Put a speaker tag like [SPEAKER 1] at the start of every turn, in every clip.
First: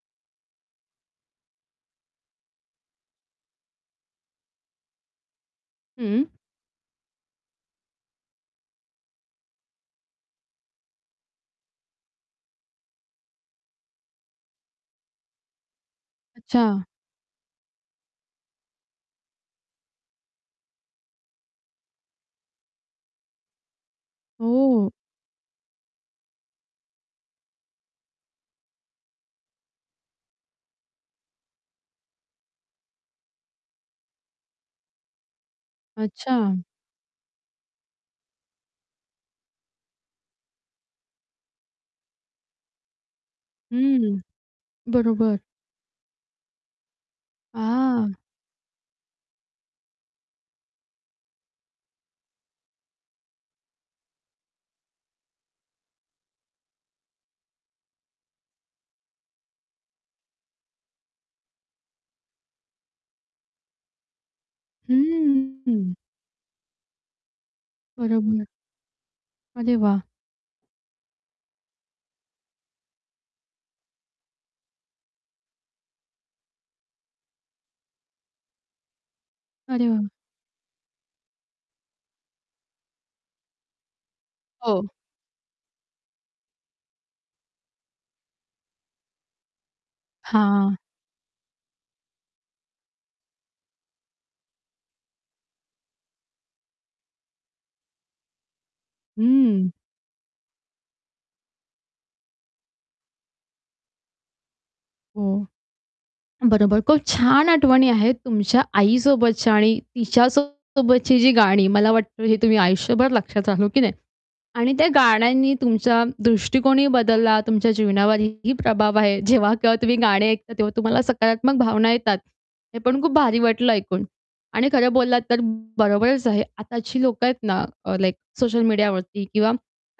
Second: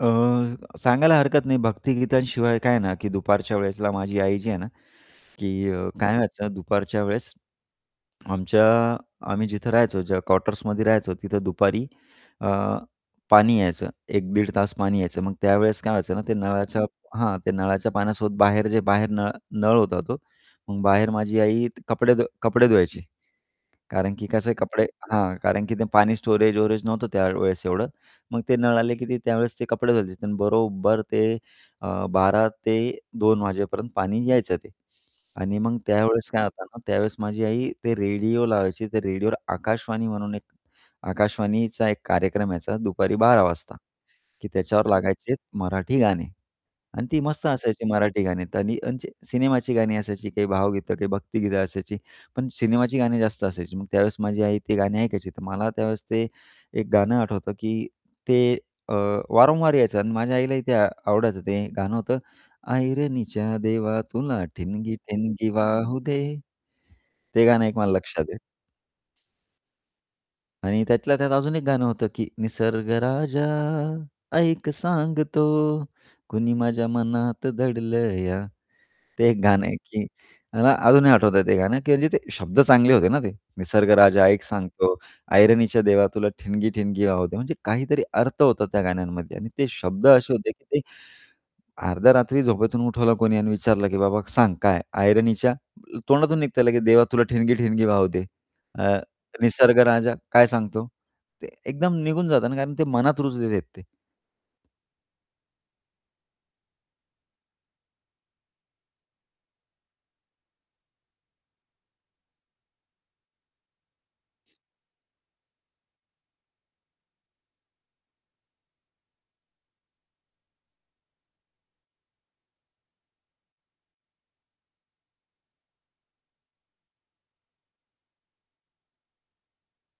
[SPEAKER 1] अं, सांगायला हरकत नाही. भक्तिगीतांशिवाय काय ना, की दुपारच्या वेळेसला माझी आई जी आहे ना, की काय
[SPEAKER 2] हं.
[SPEAKER 1] व्हायचं दुपारच्या वेळेस, आमच्या आम्ही जिथं राहायचो ज्या कॉटर्समध्ये राहायचो तिथं दुपारी अ, पाणी यायचं, एक-दीड तास पाणी यायचं. मग त्यावेळेस काय व्हायचं ना, ते नळाच्या
[SPEAKER 2] अच्छा.
[SPEAKER 1] हां, ते नळाच्या पाण्यासोबत बाहेर जे बाहेर न नळ होता तो मग बाहेर माझी आई कपडे धु कपडे धुवायची कारण की कसं आहे कपडे
[SPEAKER 2] हो.
[SPEAKER 1] हां, कारण की ते पाणी स्टोरेज-वोरेज नव्हतं त्यावेळेस एवढं. मग ते नळ आले की ते त्यावेळेस ते कपडे धुवायचे. तर बरोबर ते अ, 12:00-2:00 वाजेपर्यंत पाणी यायचं ते आणि मग त्यावेळेस काय
[SPEAKER 2] अच्छा.
[SPEAKER 1] होतं ना, त्यावेळेस माझी आई ते रेडिओ लावायची. ते रेडिओवर आकाशवाणी म्हणून एक आकाशवाणीचा एक कार्यक्रम यायचा दुपारी 12:00 वाजता,
[SPEAKER 2] हं,
[SPEAKER 1] की त्याच्यावर लागायचे
[SPEAKER 2] बरोबर.
[SPEAKER 1] मराठी गाणे अन् ती मस्त असायची
[SPEAKER 2] हां.
[SPEAKER 1] मराठी गाणी आणि त्यांचे सिनेमाची गाणी असायची. काही भावगीतं, काही भक्तिगीतं असायची पण सिनेमाची गाणी जास्त असायची. मग त्यावेळेस माझी आई ती गाणी ऐकायची तर मला त्यावेळेस ते एक गाणं आठवतं की ते अ, वारंवार यायचं अन् माझ्या आईलाही ते आवडायचं. ते गाणं होतं ऐरणीच्या देवा तुला ठिणगी ठिणगी
[SPEAKER 2] हं.
[SPEAKER 1] वाहू दे. ते गाणं एक मला लक्षात आहे.
[SPEAKER 2] बरोबर. अरे वाह!
[SPEAKER 1] आणि त्यातल्या त्यात अजून एक गाणं होतं की निसर्ग राजा ऐक सांगतो, कुणी माझ्या मनात दडलं या ते एक गाणं आहे,
[SPEAKER 2] अरे
[SPEAKER 1] की
[SPEAKER 2] वाह!
[SPEAKER 1] मला अजूनही आठवतंय ते गाणं की म्हणजे ते शब्द चांगले होते ना ते. निसर्ग राजा ऐक
[SPEAKER 2] हो.
[SPEAKER 1] सांगतो, ऐरणीच्या देवा तुला ठिणगी ठिणगी वाहू दे, म्हणजे काहीतरी अर्थ होता त्या गाण्यांमध्ये आणि ते शब्द असे होते की
[SPEAKER 2] हां.
[SPEAKER 1] ते अर्ध्या रात्री झोपेतून उठवलं कोणी आणि विचारलं की, "बाबा सांग काय? ऐरणीच्या," तोंडातून निघतं लगेच, "देवा तुला ठिणगी ठिणगी वाहू दे." अ,
[SPEAKER 2] हं.
[SPEAKER 1] निसर्ग राजा, काय सांगतो? ते एकदम निघून जाता ना कारण ते मनात रुजलेले आहेत ते.
[SPEAKER 2] हो. बरोबर. खूप छान आठवणी आहेत तुमच्या आईसोबतच्या आणि तिच्यासोबतची जी गाणी, मला वाटतं हे तुम्ही आयुष्यभर लक्षात राहू हो की नाही? आणि त्या गाण्यांनी तुमचा दृष्टिकोनही बदलला, तुमच्या जीवनावरही प्रभाव आहे. जेव्हा केव्हा तुम्ही गाणे ऐकता तेव्हा तुम्हाला सकारात्मक भावना येतात. हे पण खूप भारी वाटलं ऐकून आणि खरं बोललात तर बरोबरच आहे. आताची लोकं आहेत ना, अ, लाइक सोशल मीडियावरती किंवा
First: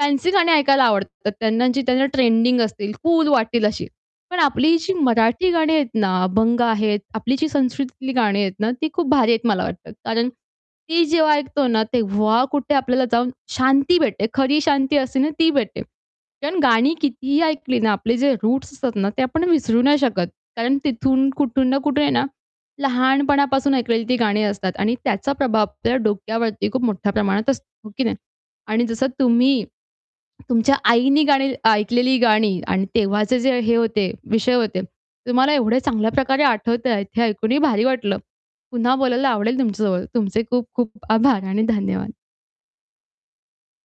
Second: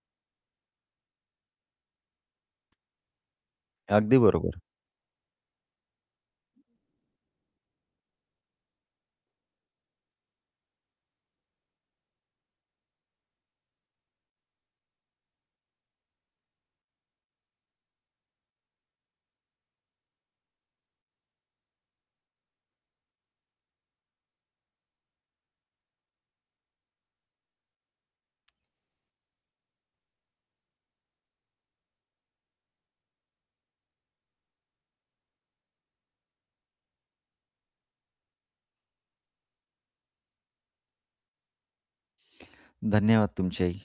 [SPEAKER 2] फॅन्सी गाणी ऐकायला आवडतात त्यांना, जी त्यांना ट्रेंडिंग असतील, कूल वाटेल अशी.
[SPEAKER 1] अगदी
[SPEAKER 2] पण
[SPEAKER 1] बरोबर.
[SPEAKER 2] आपली जी मराठी गाणी आहेत ना, अभंग आहेत, आपली जी संस्कृतीतली गाणी आहेत ना, ती खूप भारी आहेत मला वाटतं. कारण ती जेव्हा ऐकतो ना, तेव्हा कुठे आपल्याला जाऊन शांती भेटते. खरी शांती असते ना, ती भेटते. कारण गाणी कितीही ऐकली ना, आपले जे रूट्स असतात ना, ते आपण विसरू नाही शकत कारण तिथून कुठून ना कुठे आहे ना, लहानपणापासून ऐकलेली ती गाणी असतात आणि त्याचा प्रभाव आपल्या डोक्यावरती खूप मोठ्या प्रमाणात असतो, हो की नाही? आणि जसं तुम्ही तुमच्या आईनी गाणी ऐकलेली गाणी आणि तेव्हाचे जे हे होते विषय होते, तुम्हाला एवढे चांगल्या प्रकारे आठवतंय हे ऐकूनही भारी वाटलं. पुन्हा बोलायला आवडेल तुमच्यासोबत. तुमचे खूप-खूप आभार आणि धन्यवाद.
[SPEAKER 1] धन्यवाद तुमचेही.